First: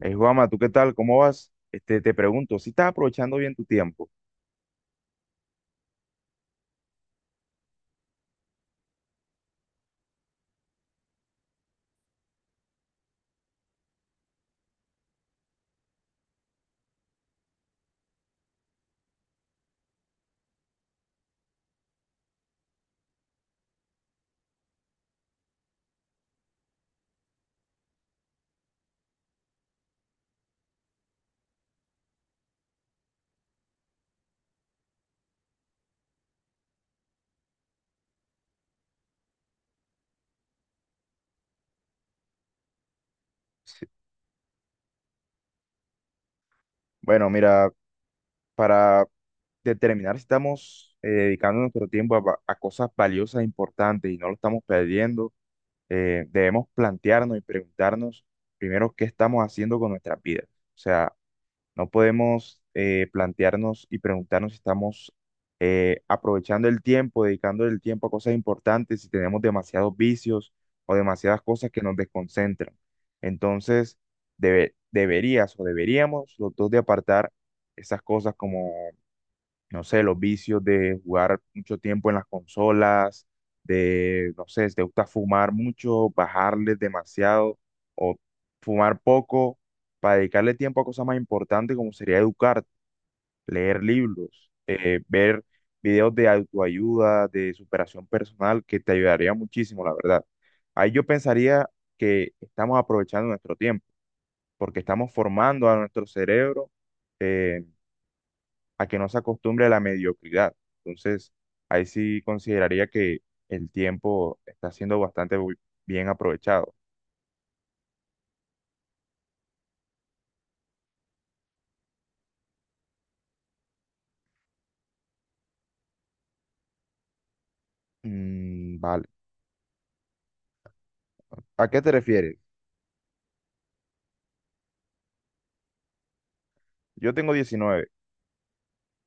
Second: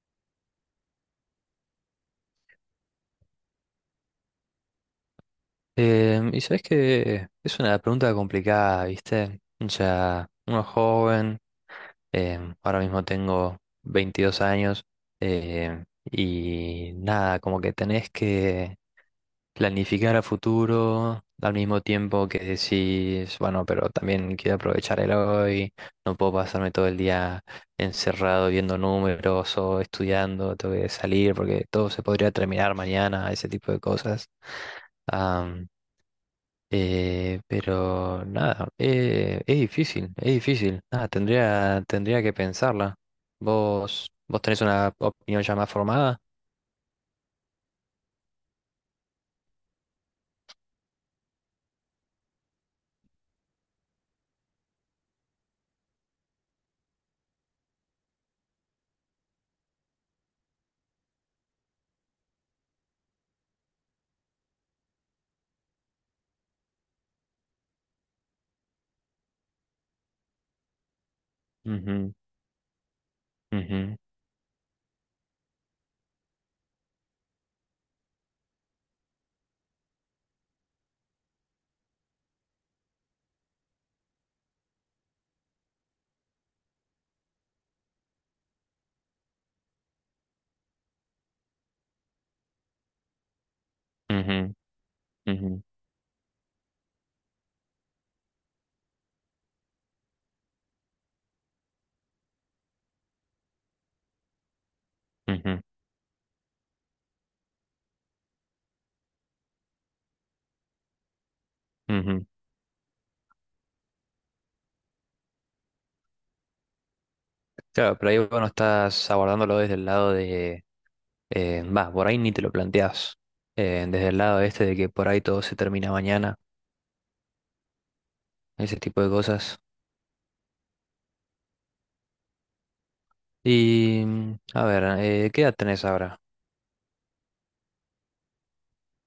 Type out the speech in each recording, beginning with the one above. Juanma, ¿tú qué tal? ¿Cómo vas? Este, te pregunto, ¿si estás aprovechando bien tu tiempo? Y sabes que es una pregunta complicada, ¿viste? O sea, uno joven, ahora mismo tengo 22 años, em, y nada, como que tenés que planificar a futuro al mismo tiempo que decís, bueno, pero también quiero aprovechar el hoy, no puedo pasarme todo el día encerrado viendo números o estudiando, tengo que salir porque todo se podría terminar mañana, ese tipo de cosas. Pero nada, es difícil, es difícil. Nada, tendría que pensarla. Sí. ¿Vos tenés una opinión ya más formada? Bueno, mira, para determinar si estamos dedicando nuestro tiempo a, a cosas valiosas e importantes y no lo estamos perdiendo, debemos plantearnos y preguntarnos primero qué estamos haciendo con nuestras vidas. O sea, no podemos plantearnos y preguntarnos si estamos aprovechando el tiempo, dedicando el tiempo a cosas importantes, si tenemos demasiados vicios o demasiadas cosas que nos Ujú, desconcentran. ujú, Entonces, deberías o deberíamos los dos de apartar esas cosas como no sé, los vicios de jugar mucho tiempo en las consolas, de, no sé, si te gusta fumar mucho, bajarle demasiado o fumar poco, para dedicarle tiempo a cosas más importantes como sería educar, leer libros, ujú, ver ujú, videos de autoayuda, de superación personal, que te ayudaría muchísimo, la verdad. Ahí yo pensaría que estamos aprovechando nuestro tiempo, porque estamos ujú, formando a nuestro cerebro. eh, a que no se acostumbre a la mediocridad. Entonces, ahí sí ujú. consideraría que el tiempo está siendo bien aprovechado. Claro, pero ahí vos no estás abordándolo desde el lado de, va, por ahí ni te lo planteás, desde el lado este de que por ahí todo se termina mañana, ese Mm, tipo vale. de cosas. ¿A qué te refieres? Y, a ver, ¿qué edad tenés ahora? Yo tengo 19.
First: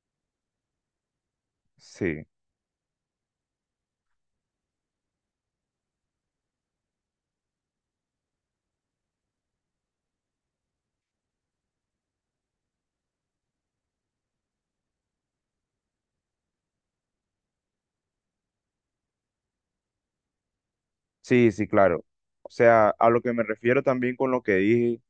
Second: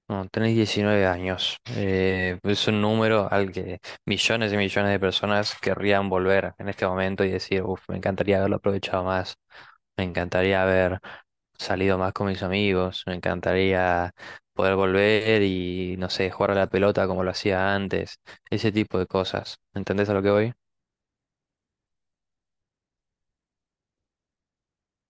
No, tenés 19 años. Sí, Es un número al que millones y millones de personas querrían volver en este momento y decir, uff, me encantaría haberlo aprovechado más, me encantaría haber salido más con mis amigos, me encantaría poder volver y, no sé, jugar a la pelota como lo hacía antes, ese tipo de cosas. ¿Entendés a lo que voy? sí, sí, claro. O sea, a lo que me refiero también con lo que dije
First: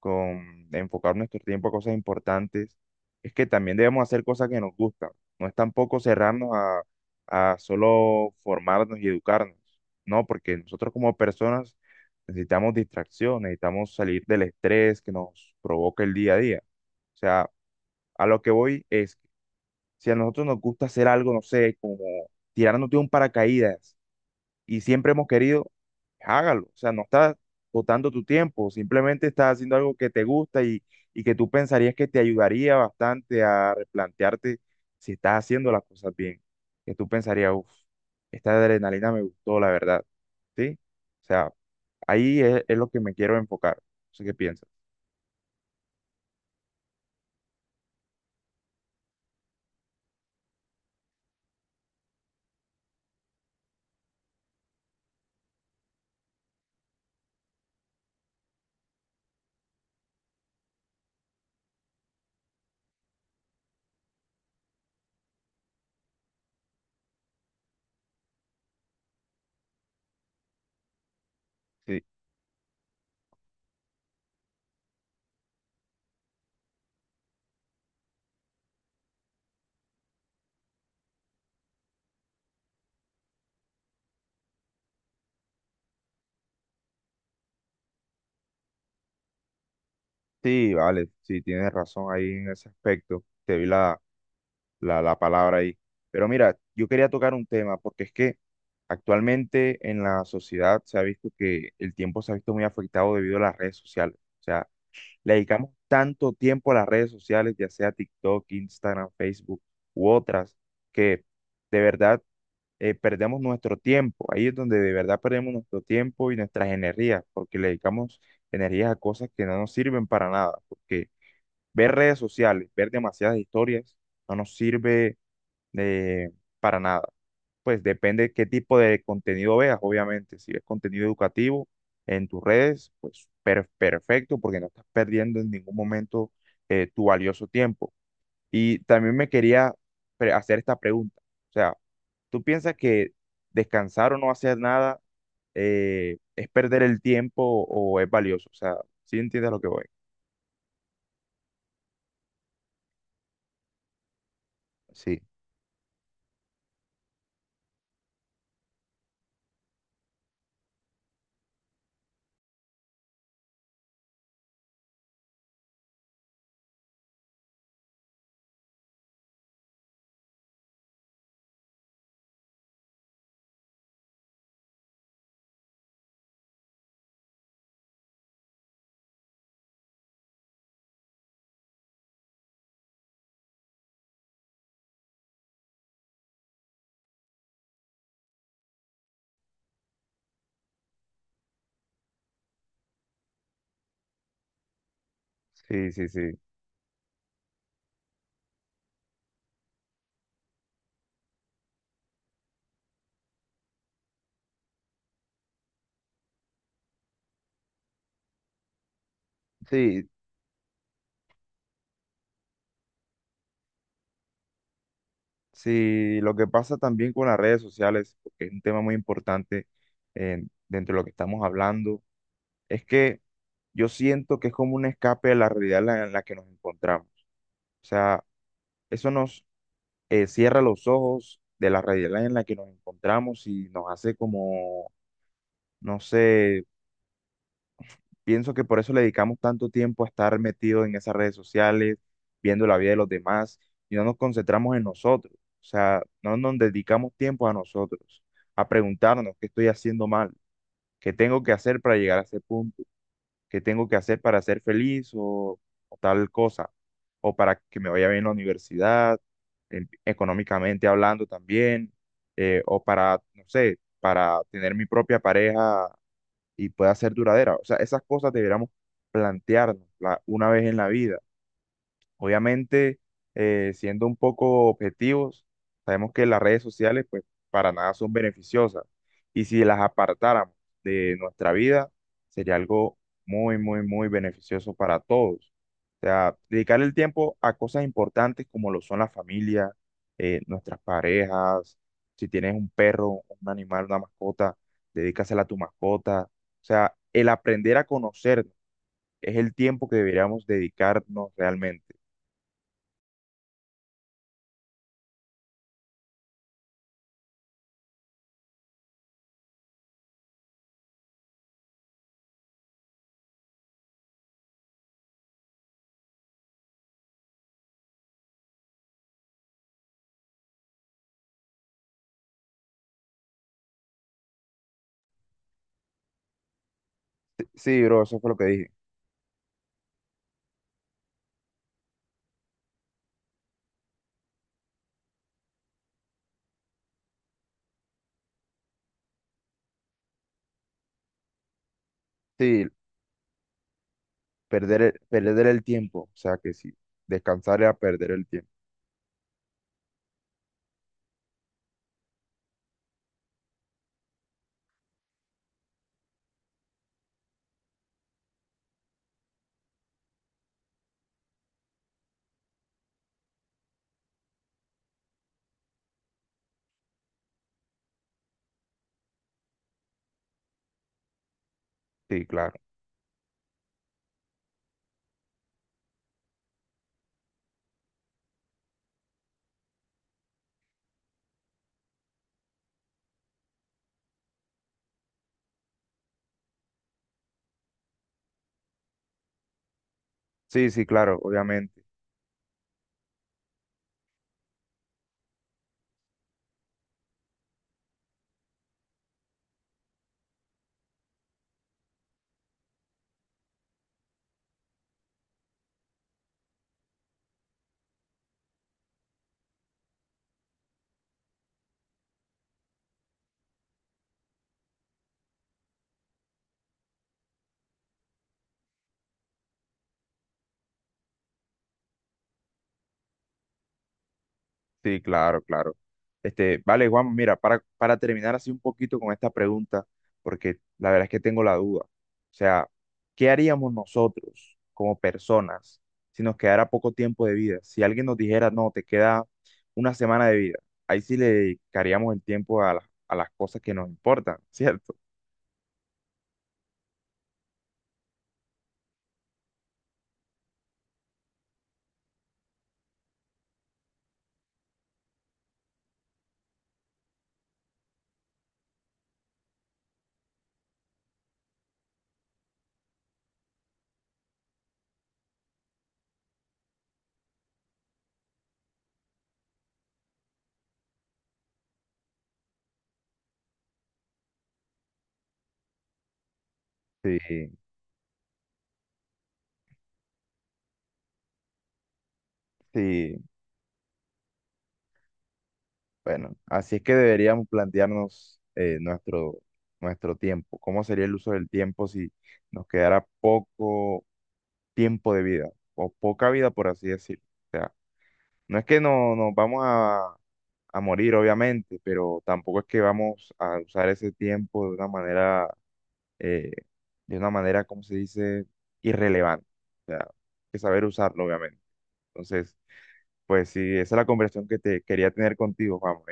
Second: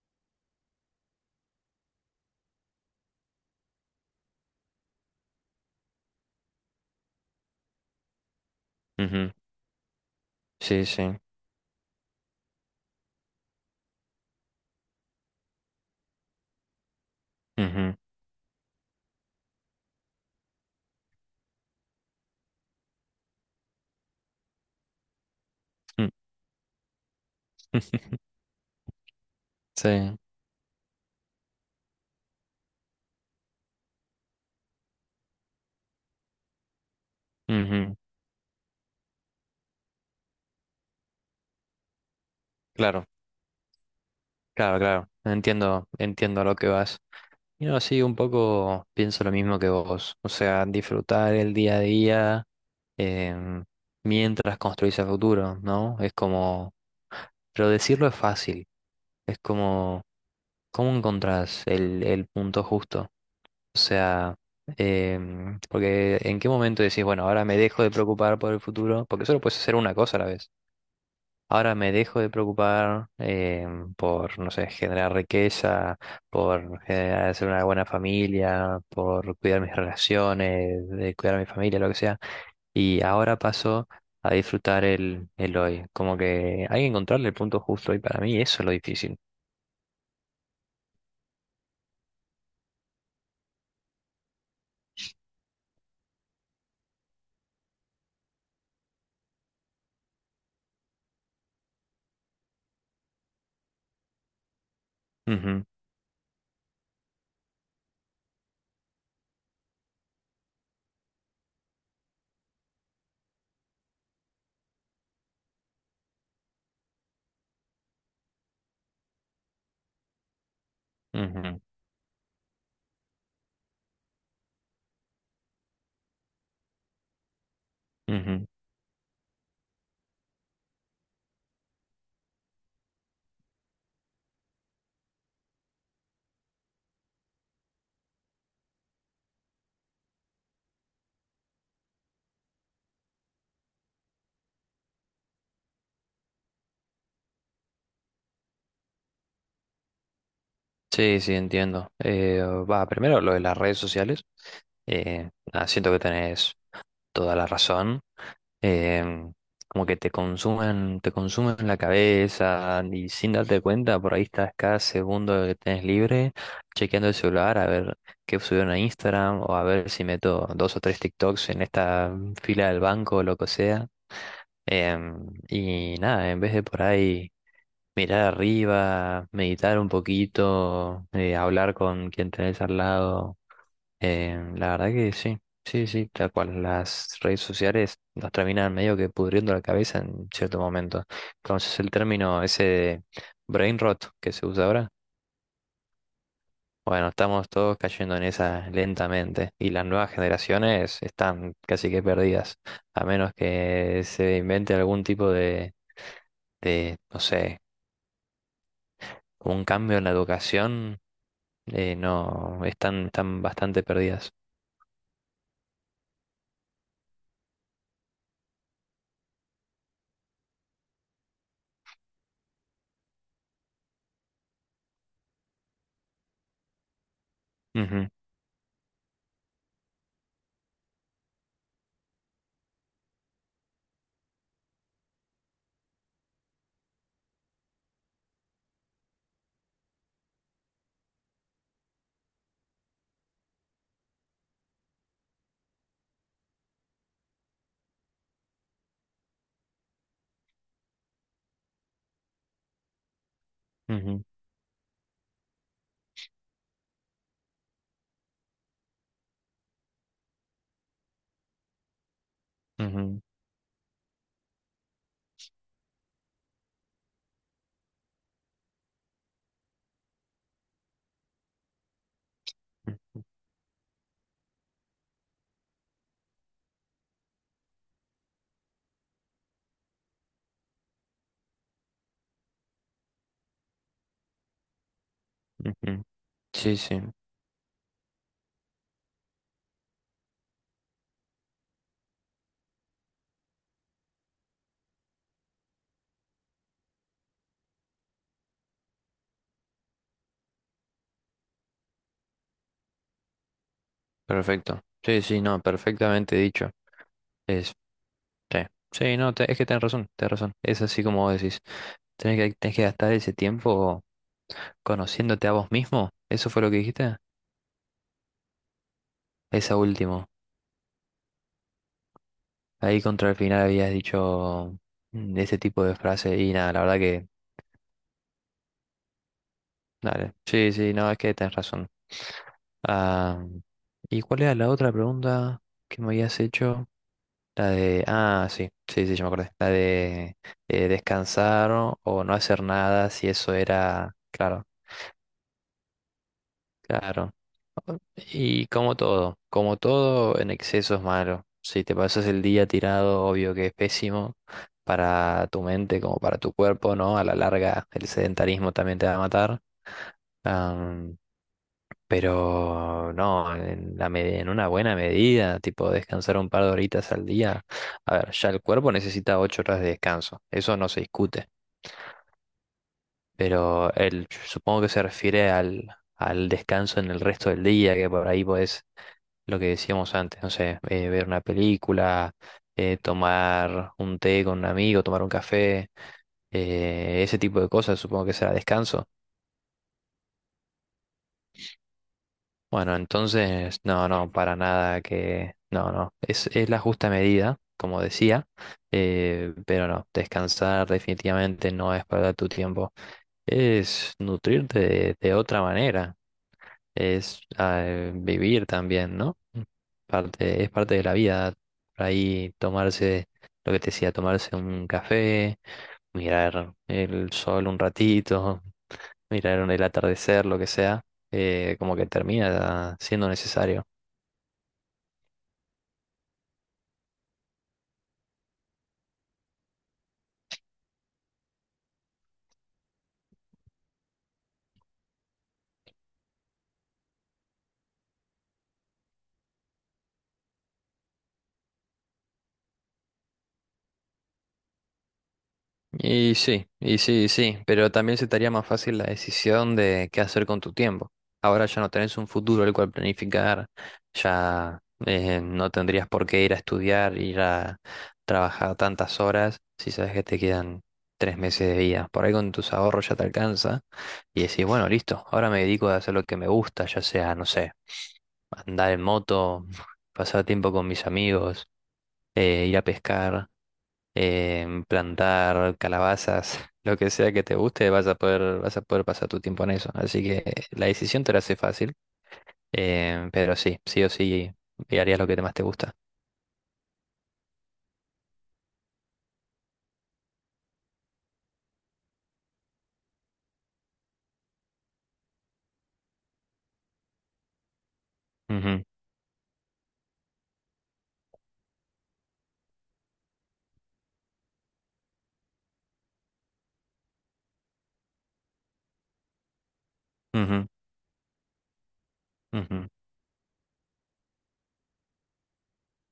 con enfocar nuestro tiempo a cosas importantes, es que también debemos hacer cosas que nos gustan. No es tampoco cerrarnos a solo formarnos y Ujú, educarnos, ¿no? Porque sí, nosotros sí, como personas necesitamos distracción, necesitamos salir del estrés que nos provoca el día a día. O sea, ujú, a lo que voy es, si a nosotros nos gusta hacer algo, no sé, como tirarnos de un paracaídas, y siempre hemos querido, mm, hágalo. O sea, no estás botando tu tiempo, simplemente estás haciendo sí, algo que te gusta, y que tú pensarías que te ayudaría bastante a replantearte si estás haciendo las cosas bien. Que tú pensarías, uff, ujú. esta adrenalina me gustó, la verdad. ¿Sí? O sea, ahí es lo que Claro, me quiero enfocar. No sé qué piensas. claro, claro. Entiendo, entiendo a lo que vas. No, sí, un poco pienso lo mismo que vos. O sea, disfrutar el día a día em, mientras construís el futuro, ¿no? Es como, pero decirlo es fácil. Es como, ¿cómo encontrás el punto justo? O sea, porque en qué momento decís, bueno, ahora me dejo de preocupar por el futuro, porque solo puedes hacer una cosa a la vez. Ahora me Sí, dejo de preocupar por, no sé, generar riqueza, por generar, hacer una buena familia, por cuidar mis relaciones, de cuidar a mi familia, lo que sea. Y ahora paso a disfrutar el hoy. Como que hay que encontrarle el punto justo y para mí eso es lo difícil. sí, vale, sí, tienes razón ahí en ese aspecto. Te vi la, la palabra ahí. Pero mira, yo quería tocar un tema porque es que actualmente en la sociedad se ha visto que el tiempo se ha visto muy afectado debido a las redes sociales. O sea, le Ujú, dedicamos tanto tiempo a las redes sociales, ya sea TikTok, Instagram, Facebook u otras, que de verdad perdemos nuestro tiempo. Ahí es donde de verdad perdemos nuestro tiempo y nuestras energías, porque le dedicamos energías a cosas que no nos sirven para nada. Porque ujú, ver redes sociales, ver demasiadas historias, no nos sirve eh, para nada. Pues depende qué ujú. tipo de contenido veas, obviamente. Si ves contenido educativo en tus redes, pues perfecto, porque no estás perdiendo en ningún momento tu valioso tiempo. Y también me quería hacer esta pregunta. O sea, ¿tú piensas que descansar o no hacer nada es perder el tiempo o es valioso? O sea, ¿sí entiendes lo que voy? Sí, sí, entiendo. Va, primero lo de las redes sociales. Sí, Nada, siento que tenés toda la razón. em, Como que te consumen la cabeza y sin darte cuenta, por ahí estás cada segundo que tenés libre chequeando el celular a ver qué subieron a Instagram o a ver si meto dos o tres TikToks en esta fila del banco o lo que sea. Y nada, en vez de por ahí mirar arriba, meditar un poquito, hablar con quien tenés al lado. La verdad que sí, sí, sí, tal cual. Las redes sociales nos terminan medio que pudriendo la cabeza en cierto momento. Entonces el término ese de brain rot que se usa ahora, sí, sí, bueno, estamos todos cayendo en esa lentamente y las nuevas generaciones están casi que perdidas, a menos que se invente algún tipo de, no sé, un cambio en sí. la educación, no, están bastante perdidas. Sí, lo que pasa también con las redes sociales, porque es un tema muy importante dentro de lo que estamos hablando, es que yo siento que es como un escape de la realidad en la que nos encontramos. O Ujú, sea, eso nos cierra los ojos de la realidad en la que nos encontramos y nos hace como, no sé, pienso que por eso le dedicamos tanto tiempo a estar metidos en esas redes sociales, viendo la vida de los demás, y no nos concentramos en nosotros. O sea, no nos dedicamos tiempo a nosotros, a preguntarnos qué estoy haciendo mal, qué tengo que hacer para llegar a ese punto, qué tengo que hacer ujú, para ser feliz o tal cosa, o para que me vaya bien en la universidad, económicamente hablando también, o para, ujú, no sé, para tener mi propia pareja y pueda ser duradera. O sea, esas cosas deberíamos plantearnos una vez en la vida. Obviamente, ujú, siendo un poco objetivos, sabemos que las redes sociales, pues, para nada son beneficiosas. Y si las apartáramos de nuestra vida, sería algo muy, muy, muy beneficioso para todos. ujú. O sea, Sí, dedicar el sí, tiempo a cosas importantes como lo son la familia, nuestras parejas, si tienes un perro, un animal, una mascota, dedícasela a tu mascota. O sea, el aprender a conocernos es el tiempo que deberíamos dedicarnos realmente. perfecto. Sí, sí, no, perfectamente dicho. Es, sí, sí, no, es que tenés razón, tenés razón. Es así como vos decís. Tenés que gastar ese tiempo conociéndote a vos mismo. ¿Eso fue lo que dijiste? Esa último. Ahí contra el final habías dicho ese tipo de frase y nada, la verdad que, Sí, bro, eso fue lo que dije. dale. Sí, sí, no, es que tenés razón. Ah, ¿y cuál era la otra pregunta que me habías hecho? La de... Ah, sí, sí, sí, yo me acordé. La de descansar o no hacer Sí, nada, si eso era... Claro, perder el tiempo. O sea que sí, claro. descansar era perder el tiempo. Y como todo en exceso es malo. Si te pasas el día tirado, obvio que es pésimo para tu mente como para tu cuerpo, ¿no? A la larga el sedentarismo también te va a matar. Pero no, en una buena medida, tipo descansar un par de horitas al día. A ver, ya el cuerpo necesita 8 horas de descanso, eso no se discute. Sí, claro. Pero supongo que se refiere al descanso en el resto del día, que por ahí pues lo que decíamos antes, no sé, ver una película, tomar un té con un amigo, tomar un café, ese tipo de cosas, supongo que será descanso. Sí, sí, claro, obviamente. Bueno, entonces, no, no, para nada que, no, no, es la justa medida, como decía, pero no, descansar definitivamente no es perder tu tiempo, es nutrirte de otra manera, es vivir también, ¿no? Es parte de la vida. Por ahí tomarse, lo que te decía, tomarse un café, mirar el sol un ratito, mirar el atardecer, lo que sea, como que termina siendo necesario. Sí, claro, claro. Este, vale, Juan, mira, para terminar así un poquito con esta pregunta, porque la verdad es que tengo la duda. O sea, ¿qué haríamos nosotros como personas si nos quedara poco tiempo de vida? Si alguien nos dijera, no, te queda una semana de vida, ahí sí le dedicaríamos el tiempo a, a las cosas que nos importan, ¿cierto? Y sí, y sí, y sí, pero también se te haría más fácil la decisión de qué hacer con tu tiempo. Ahora ya no tenés un futuro el cual planificar, ya no tendrías por qué ir a estudiar, ir a trabajar tantas horas si sabes que te quedan 3 meses de vida. Por ahí con tus ahorros ya te alcanza y decís, bueno, listo, ahora me dedico a hacer lo que me gusta, ya sea, no sé, andar en moto, pasar tiempo con mis amigos, ir a pescar plantar calabazas, lo que sea que te Sí. guste, vas a poder pasar tu tiempo en eso. Así que la decisión te la hace fácil, Sí, pero sí, sí o sí, y harías lo que más te gusta. bueno, así es que deberíamos plantearnos nuestro, nuestro tiempo. ¿Cómo sería el uso del tiempo si nos quedara poco tiempo de vida o poca vida, por así decirlo? O sea, no es que Ujú, no, nos vamos a morir, obviamente, pero tampoco es que vamos a usar ese tiempo eh, de una manera, ¿cómo se dice? Irrelevante. O sea, hay que ujú, saber usarlo, obviamente. Entonces, ujú. pues sí, esa es la conversación que te quería tener contigo, vamos.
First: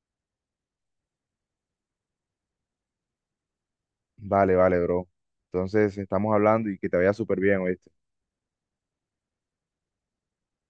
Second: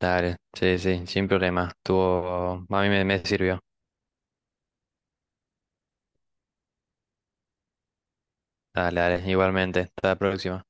Dale, sí, sí, sin problema. A mí me sirvió. Vale, vale, bro. Entonces estamos hablando y que te vaya súper bien, ¿oíste? Dale, dale, igualmente. Hasta la próxima.